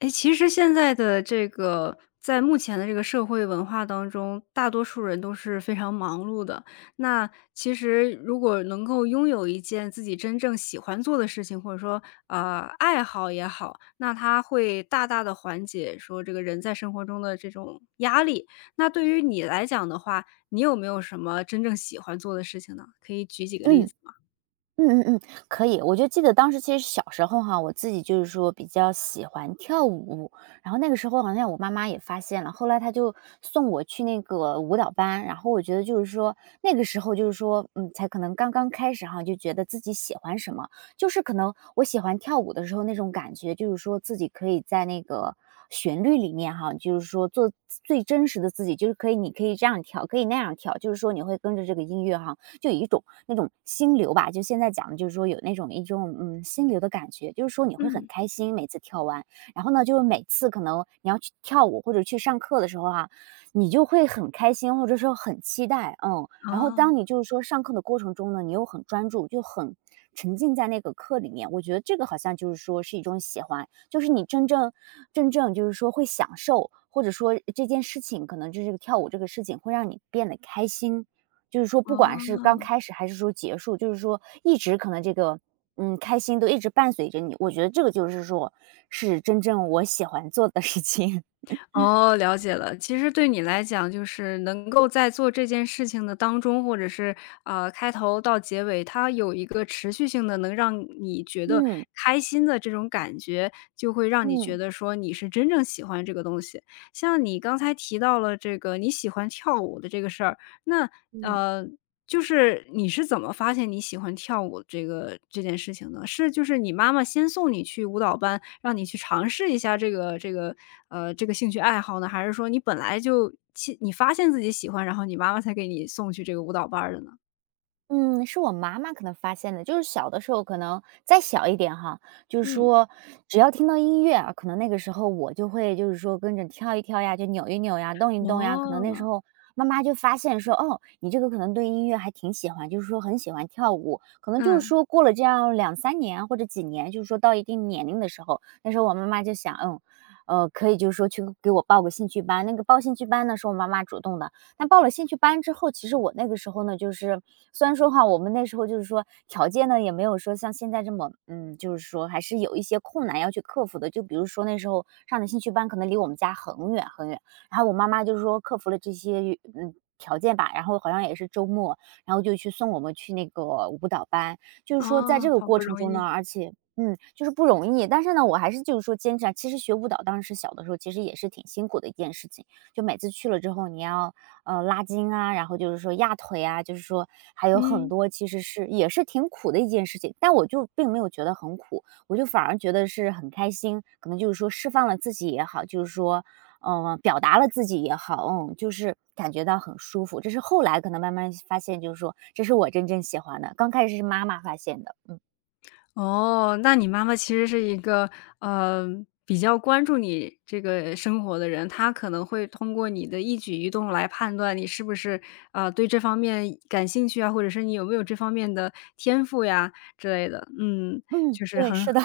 哎，其实现在的这个在目前的这个社会文化当中，大多数人都是非常忙碌的。那其实如果能够拥有一件自己真正喜欢做的事情，或者说，爱好也好，那它会大大的缓解说这个人在生活中的这种压力。那对于你来讲的话，你有没有什么真正喜欢做的事情呢？可以举几个嗯，例子吗？嗯嗯嗯，可以。我就记得当时其实小时候哈，我自己比较喜欢跳舞，然后那个时候好像我妈妈也发现了，后来她就送我去那个舞蹈班，然后我觉得那个时候，才可能刚刚开始哈，就觉得自己喜欢什么，就是可能我喜欢跳舞的时候那种感觉，自己可以在那个旋律里面哈，做最真实的自己，就是可以，你可以这样跳，可以那样跳，你会跟着这个音乐哈。就有一种那种心流吧，就现在讲的有那种一种心流的感觉，你会很嗯，开心，每次跳完，然后呢，就是每次可能你要去跳舞或者去上课的时候啊，你就会很开心，或者说很期待，嗯，然后当啊你上课的过程中呢，你又很专注，就很沉浸在那个课里面，我觉得这个好像是一种喜欢，就是你真正会享受，或者说这件事情可能就是跳舞这个事情会让你变得开心，不管是刚啊。开始还是说结束，一直可能这个，嗯，开心都一直伴随着你，我觉得这个，是真正我喜欢做的事情。哦，了解了。其实对你来讲，就是能够在做这件事情的当中，或者是开头到结尾，它有一个持续性的，能让你觉 得嗯，开心的这种感觉，就会让你觉嗯，得说你是真正喜欢这个东西。像你刚才提到了这个你喜欢跳舞的这个事儿，那嗯。呃。就是你是怎么发现你喜欢跳舞这个这件事情呢？是就是你妈妈先送你去舞蹈班，让你去尝试一下这个这个兴趣爱好呢？还是说你本来就其你发现自己喜欢，然后你妈妈才给你送去这个舞蹈班儿的呢？嗯，是我妈妈可能发现的，就是小的时候可能再小一点哈，就是嗯。说只要听到音乐啊，可能那个时候我就会跟着跳一跳呀，就扭一扭呀，动一动呀，可能那时哦，候妈妈就发现说，哦，你这个可能对音乐还挺喜欢，很喜欢跳舞，可能嗯，过了这样两三年啊或者几年，到一定年龄的时候，那时候我妈妈就想，嗯。可以，去给我报个兴趣班。那个报兴趣班呢，是我妈妈主动的。但报了兴趣班之后，其实我那个时候呢，就是虽然说哈，我们那时候条件呢也没有说像现在这么，嗯，还是有一些困难要去克服的。就比如说那时候上的兴趣班可能离我们家很远很远，然后我妈妈克服了这些条件吧，然后好像也是周末，然后就去送我们去那个舞蹈班。在哦，这个好过不程容中呢，易。而且。嗯，就是不容易，但是呢，我还是坚持啊。其实学舞蹈当时小的时候，其实也是挺辛苦的一件事情。就每次去了之后，你要拉筋啊，然后压腿啊，还有很嗯。多其实是也是挺苦的一件事情，但我就并没有觉得很苦，我就反而觉得是很开心，可能释放了自己也好，表达了自己也好，嗯，就是感觉到很舒服。这是后来可能慢慢发现，这是我真正喜欢的，刚开始是妈妈发现的，嗯哦，那你妈妈其实是一个，呃，比较关注你这个生活的人，她可能会通过你的一举一动来判断你是不是，啊对这方面感兴趣啊，或者是你有没有这方面的天赋呀之类的，嗯。嗯，对，是的。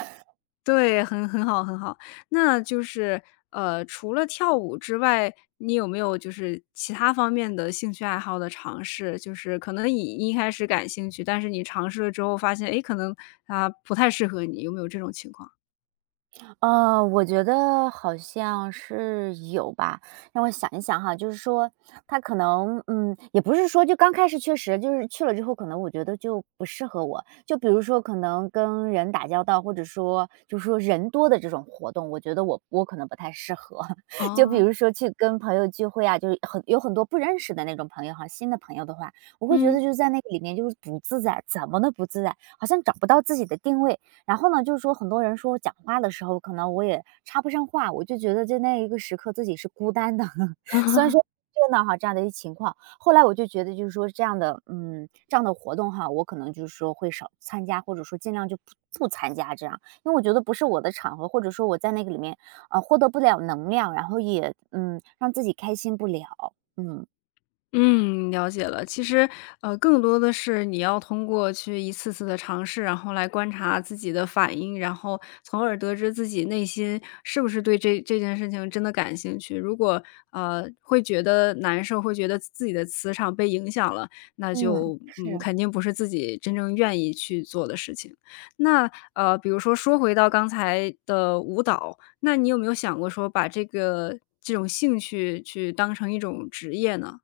对，很好很好。那就是，除了跳舞之外，你有没有就是其他方面的兴趣爱好的尝试？就是可能你一开始感兴趣，但是你尝试了之后发现，诶，可能它不太适合你，有没有这种情况？我觉得好像是有吧，让我想一想哈，他可能，嗯，也不是说就刚开始确实就是去了之后，可能我觉得就不适合我。就比如说可能跟人打交道，或者说人多的这种活动，我觉得我可能不太适合。就比哦，如说去跟朋友聚会啊，就是很有很多不认识的那种朋友哈，新的朋友的话，我会觉嗯。得就是在那个里面就是不自在，怎么都不自在，好像找不到自己的定位。然后呢，很多人说我讲话的时候，可能我也插不上话，我就觉得在那一个时刻自己是孤单的，虽然说热闹哈这样的一情况。后来我就觉得这样的，嗯，这样的活动哈，我可能会少参加，或者说尽量就不参加这样，因为我觉得不是我的场合，或者说我在那个里面，获得不了能量，然后也让自己开心不了，嗯嗯，了解了。其实，更多的是你要通过去一次次的尝试，然后来观察自己的反应，然后从而得知自己内心是不是对这件事情真的感兴趣。如果会觉得难受，会觉得自己的磁场被影响了，那嗯，就嗯是。肯定不是自己真正愿意去做的事情。那比如说回到刚才的舞蹈，那你有没有想过说把这个这种兴趣去当成一种职业呢？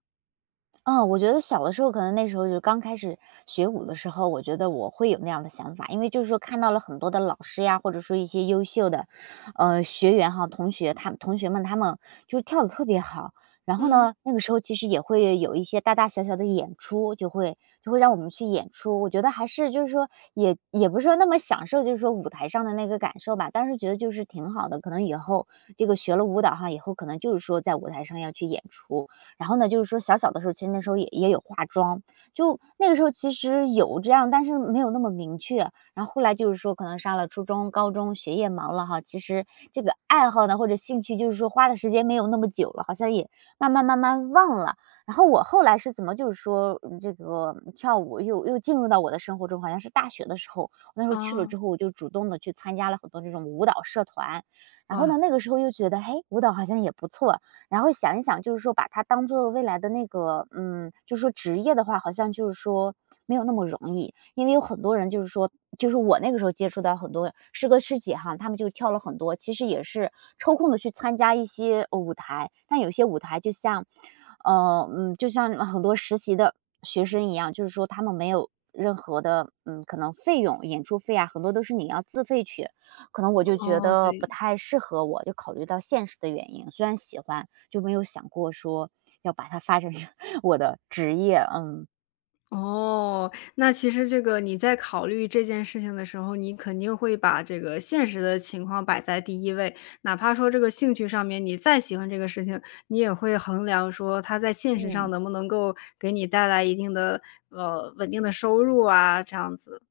嗯，我觉得小的时候可能那时候就刚开始学舞的时候，我觉得我会有那样的想法，因为看到了很多的老师呀，或者说一些优秀的，学员哈，同学，同学们他们就是跳的特别好。然后嗯。呢，那个时候其实也会有一些大大小小的演出，就会让我们去演出。我觉得还是也不是说那么享受，舞台上的那个感受吧。但是觉得就是挺好的，可能以后这个学了舞蹈哈，以后可能在舞台上要去演出。然后呢，小小的时候，其实那时候也有化妆，就那个时候其实有这样，但是没有那么明确。然后后来，可能上了初中、高中，学业忙了哈，其实这个爱好呢或者兴趣，花的时间没有那么久了，好像也慢慢忘了。然后我后来是怎么这个跳舞又进入到我的生活中，好像是大学的时候，那时候去了啊之后，我就主动的去参加了很多这种舞蹈社团。然后呢，哇。那个时候又觉得，嘿，舞蹈好像也不错，然后想一想，把它当做未来的那个，嗯，职业的话，好像没有那么容易，因为有很多人就是我那个时候接触到很多师哥师姐哈，他们就跳了很多，其实也是抽空的去参加一些舞台，但有些舞台就像，就像很多实习的学生一样，他们没有。任何的，嗯，可能费用、演出费啊，很多都是你要自费去，可能我就觉哦，得对，不太适合我，就考虑到现实的原因，虽然喜欢，就没有想过说要把它发展成 我的职业，嗯。哦，那其实这个你在考虑这件事情的时候，你肯定会把这个现实的情况摆在第一位，哪怕说这个兴趣上面你再喜欢这个事情，你也会衡量说他在现实上嗯。能不能够给你带来一定的，稳定的收入啊，这样子。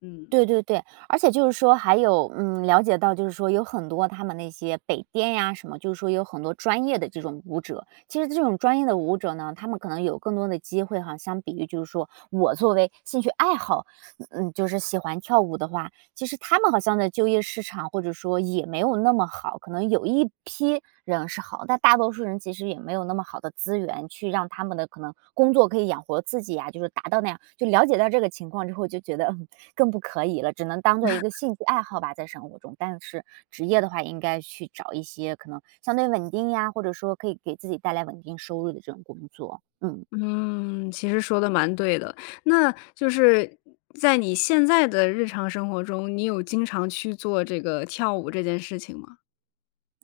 嗯，对对对，而且还有，嗯，了解到有很多他们那些北电呀什么，有很多专业的这种舞者。其实这种专业的舞者呢，他们可能有更多的机会哈，相比于我作为兴趣爱好，嗯，就是喜欢跳舞的话，其实他们好像在就业市场或者说也没有那么好，可能有一批人是好，但大多数人其实也没有那么好的资源去让他们的可能工作可以养活自己呀、就是达到那样。就了解到这个情况之后，就觉得更不可以了，只能当做一个兴趣爱好吧，在生活中。但是职业的话，应该去找一些可能相对稳定呀，或者说可以给自己带来稳定收入的这种工作。嗯。嗯，其实说的蛮对的。那就是在你现在的日常生活中，你有经常去做这个跳舞这件事情吗？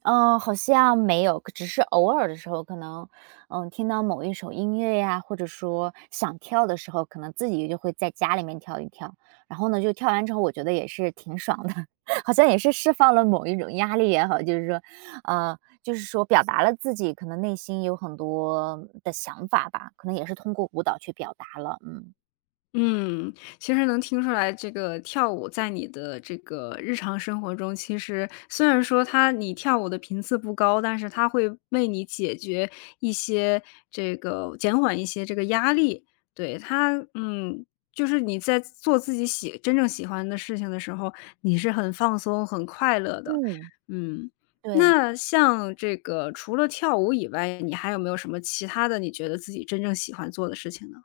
嗯，好像没有，只是偶尔的时候可能，嗯，听到某一首音乐呀，或者说想跳的时候，可能自己就会在家里面跳一跳。然后呢，就跳完之后，我觉得也是挺爽的，好像也是释放了某一种压力也好，就是说，呃，就是说表达了自己可能内心有很多的想法吧，可能也是通过舞蹈去表达了。嗯嗯，其实能听出来，这个跳舞在你的这个日常生活中，其实虽然说它你跳舞的频次不高，但是它会为你解决一些这个减缓一些这个压力。对，它嗯，就是你在做自己真正喜欢的事情的时候，你是很放松、很快乐的。嗯，嗯，对。那像这个除了跳舞以外，你还有没有什么其他的你觉得自己真正喜欢做的事情呢？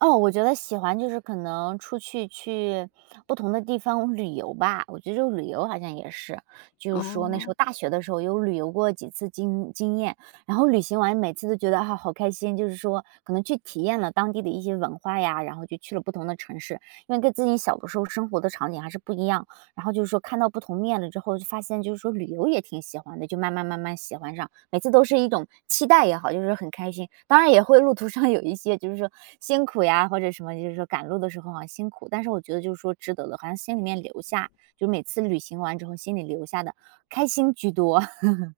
哦，我觉得喜欢就是可能出去不同的地方旅游吧，我觉得这个旅游好像也是，就是说那时哦。候大学的时候有旅游过几次经验，然后旅行完每次都觉得啊好开心，就是说可能去体验了当地的一些文化呀，然后就去了不同的城市，因为跟自己小的时候生活的场景还是不一样。然后就是说看到不同面了之后，就发现就是说旅游也挺喜欢的，就慢慢慢慢喜欢上，每次都是一种期待也好，就是很开心。当然也会路途上有一些就是说辛苦呀，或者什么，就是说赶路的时候啊辛苦，但是我觉得就是说值得的，好像心里面留下，就每次旅行完之后心里留下的开心居多。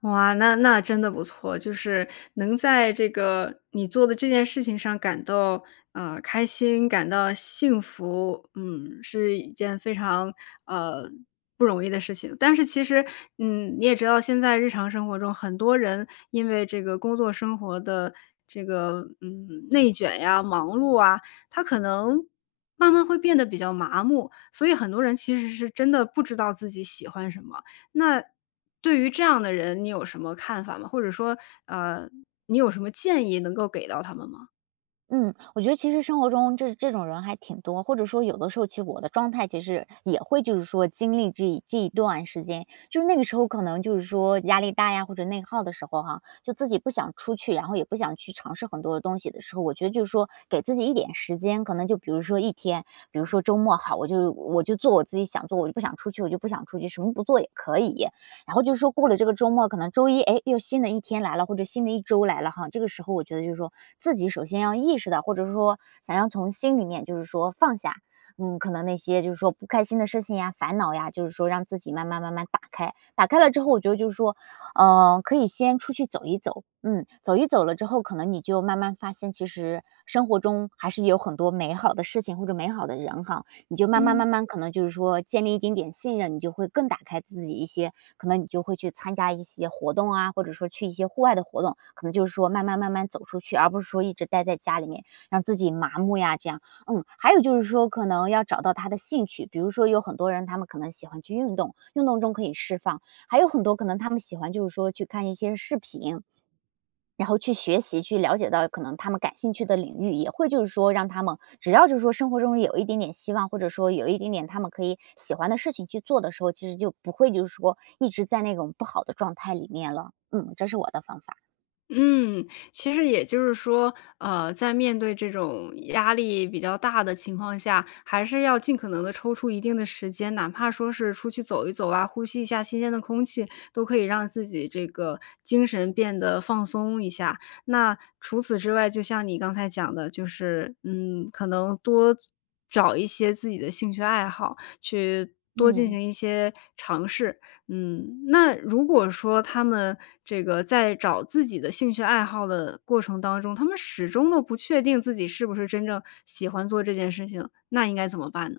哇，那真的不错，就是能在这个你做的这件事情上感到，开心，感到幸福，嗯，是一件非常，呃，不容易的事情。但是其实，嗯，你也知道现在日常生活中很多人因为这个工作生活的这个，嗯，内卷呀、忙碌啊，他可能慢慢会变得比较麻木，所以很多人其实是真的不知道自己喜欢什么。那对于这样的人，你有什么看法吗？或者说，呃，你有什么建议能够给到他们吗？嗯，我觉得其实生活中这种人还挺多，或者说有的时候，其实我的状态其实也会就是说经历这一段时间，就是那个时候可能就是说压力大呀，或者内耗的时候哈，就自己不想出去，然后也不想去尝试很多的东西的时候，我觉得就是说给自己一点时间，可能就比如说一天，比如说周末好，我就做我自己想做，我就不想出去，我就不想出去，什么不做也可以，然后就是说过了这个周末，可能周一，哎，又新的一天来了，或者新的一周来了哈。这个时候，我觉得就是说自己首先要意识到，或者说想要从心里面就是说放下，嗯，可能那些就是说不开心的事情呀、烦恼呀，就是说让自己慢慢慢慢打开。打开了之后，我觉得就是说，嗯，可以先出去走一走，嗯，走一走了之后，可能你就慢慢发现，其实生活中还是有很多美好的事情或者美好的人哈。你就慢慢嗯。慢慢可能就是说建立一点点信任，你就会更打开自己一些，可能你就会去参加一些活动啊，或者说去一些户外的活动，可能就是说慢慢慢慢走出去，而不是说一直待在家里面让自己麻木呀这样。嗯，还有就是说，可能要找到他的兴趣，比如说有很多人他们可能喜欢去运动，运动中可以释放；还有很多可能他们喜欢就是说去看一些视频，然后去学习，去了解到可能他们感兴趣的领域，也会就是说让他们只要就是说生活中有一点点希望，或者说有一点点他们可以喜欢的事情去做的时候，其实就不会就是说一直在那种不好的状态里面了。嗯，这是我的方法。嗯，其实也就是说，在面对这种压力比较大的情况下，还是要尽可能的抽出一定的时间，哪怕说是出去走一走啊，呼吸一下新鲜的空气，都可以让自己这个精神变得放松一下。那除此之外，就像你刚才讲的，就是，嗯，可能多找一些自己的兴趣爱好，去多进嗯。行一些尝试。嗯，那如果说他们这个在找自己的兴趣爱好的过程当中，他们始终都不确定自己是不是真正喜欢做这件事情，那应该怎么办呢？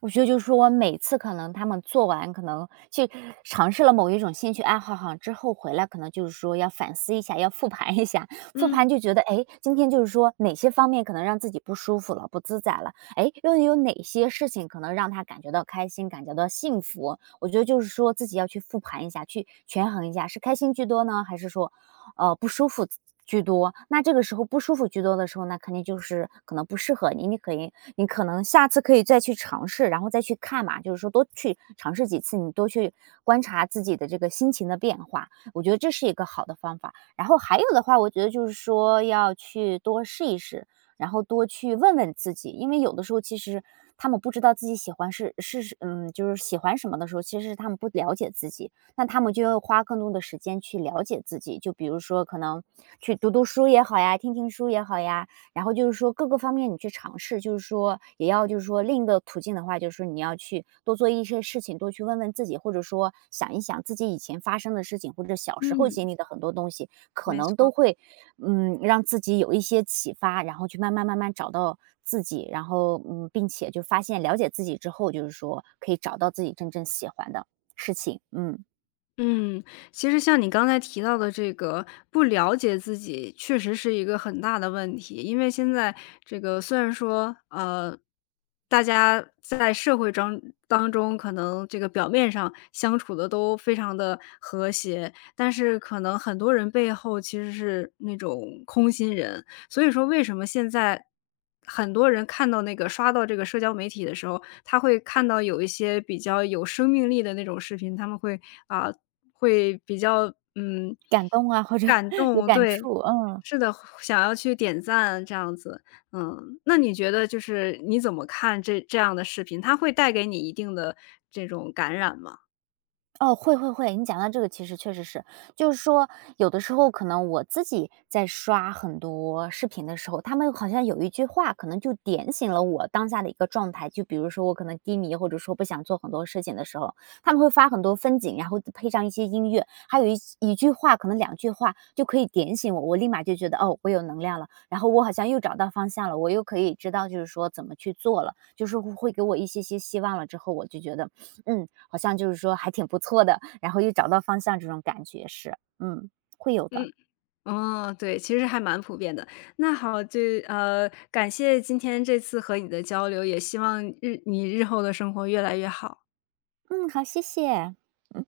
我觉得就是说我每次可能他们做完，可能去尝试了某一种兴趣爱好哈，之后回来可能就是说要反思一下，要复盘一下，复嗯。盘就觉得，哎，今天就是说哪些方面可能让自己不舒服了、不自在了，哎，又有哪些事情可能让他感觉到开心、感觉到幸福？我觉得就是说自己要去复盘一下，去权衡一下，是开心居多呢，还是说不舒服居多。那这个时候不舒服居多的时候，那肯定就是可能不适合你，你可以你可能下次可以再去尝试，然后再去看嘛，就是说多去尝试几次，你多去观察自己的这个心情的变化，我觉得这是一个好的方法。然后还有的话，我觉得就是说要去多试一试，然后多去问问自己，因为有的时候其实他们不知道自己喜欢嗯，就是喜欢什么的时候，其实是他们不了解自己，那他们就要花更多的时间去了解自己，就比如说可能去读读书也好呀，听听书也好呀，然后就是说各个方面你去尝试，就是说也要就是说另一个途径的话，就是说你要去多做一些事情，多去问问自己，或者说想一想自己以前发生的事情，或者小时候嗯，经历的很多东西，可没能都错。会嗯让自己有一些启发，然后去慢慢慢慢找到自己，然后嗯，并且就发现了解自己之后，就是说可以找到自己真正喜欢的事情，嗯。嗯，其实像你刚才提到的这个不了解自己，确实是一个很大的问题。因为现在这个虽然说，大家在社会当中，可能这个表面上相处的都非常的和谐，但是可能很多人背后其实是那种空心人。所以说，为什么现在很多人看到那个刷到这个社交媒体的时候，他会看到有一些比较有生命力的那种视频，他们会啊、会比较，嗯，感动啊，或者 感 有动，感对，触，嗯。是的，想要去点赞这样子。嗯，那你觉得就是你怎么看这样的视频，它会带给你一定的这种感染吗？哦，会，你讲到这个其实确实是，就是说有的时候可能我自己在刷很多视频的时候，他们好像有一句话可能就点醒了我当下的一个状态，就比如说我可能低迷或者说不想做很多事情的时候，他们会发很多风景，然后配上一些音乐，还有一句话，可能两句话就可以点醒我，我立马就觉得哦，我有能量了，然后我好像又找到方向了，我又可以知道就是说怎么去做了，就是会给我一些些希望了之后，我就觉得嗯。好像就是说还挺不错的，然后又找到方向这种感觉是，嗯，会有的。嗯，哦，对，其实还蛮普遍的。那好，就感谢今天这次和你的交流，也希望日后的生活越来越好。嗯，好，谢谢。嗯。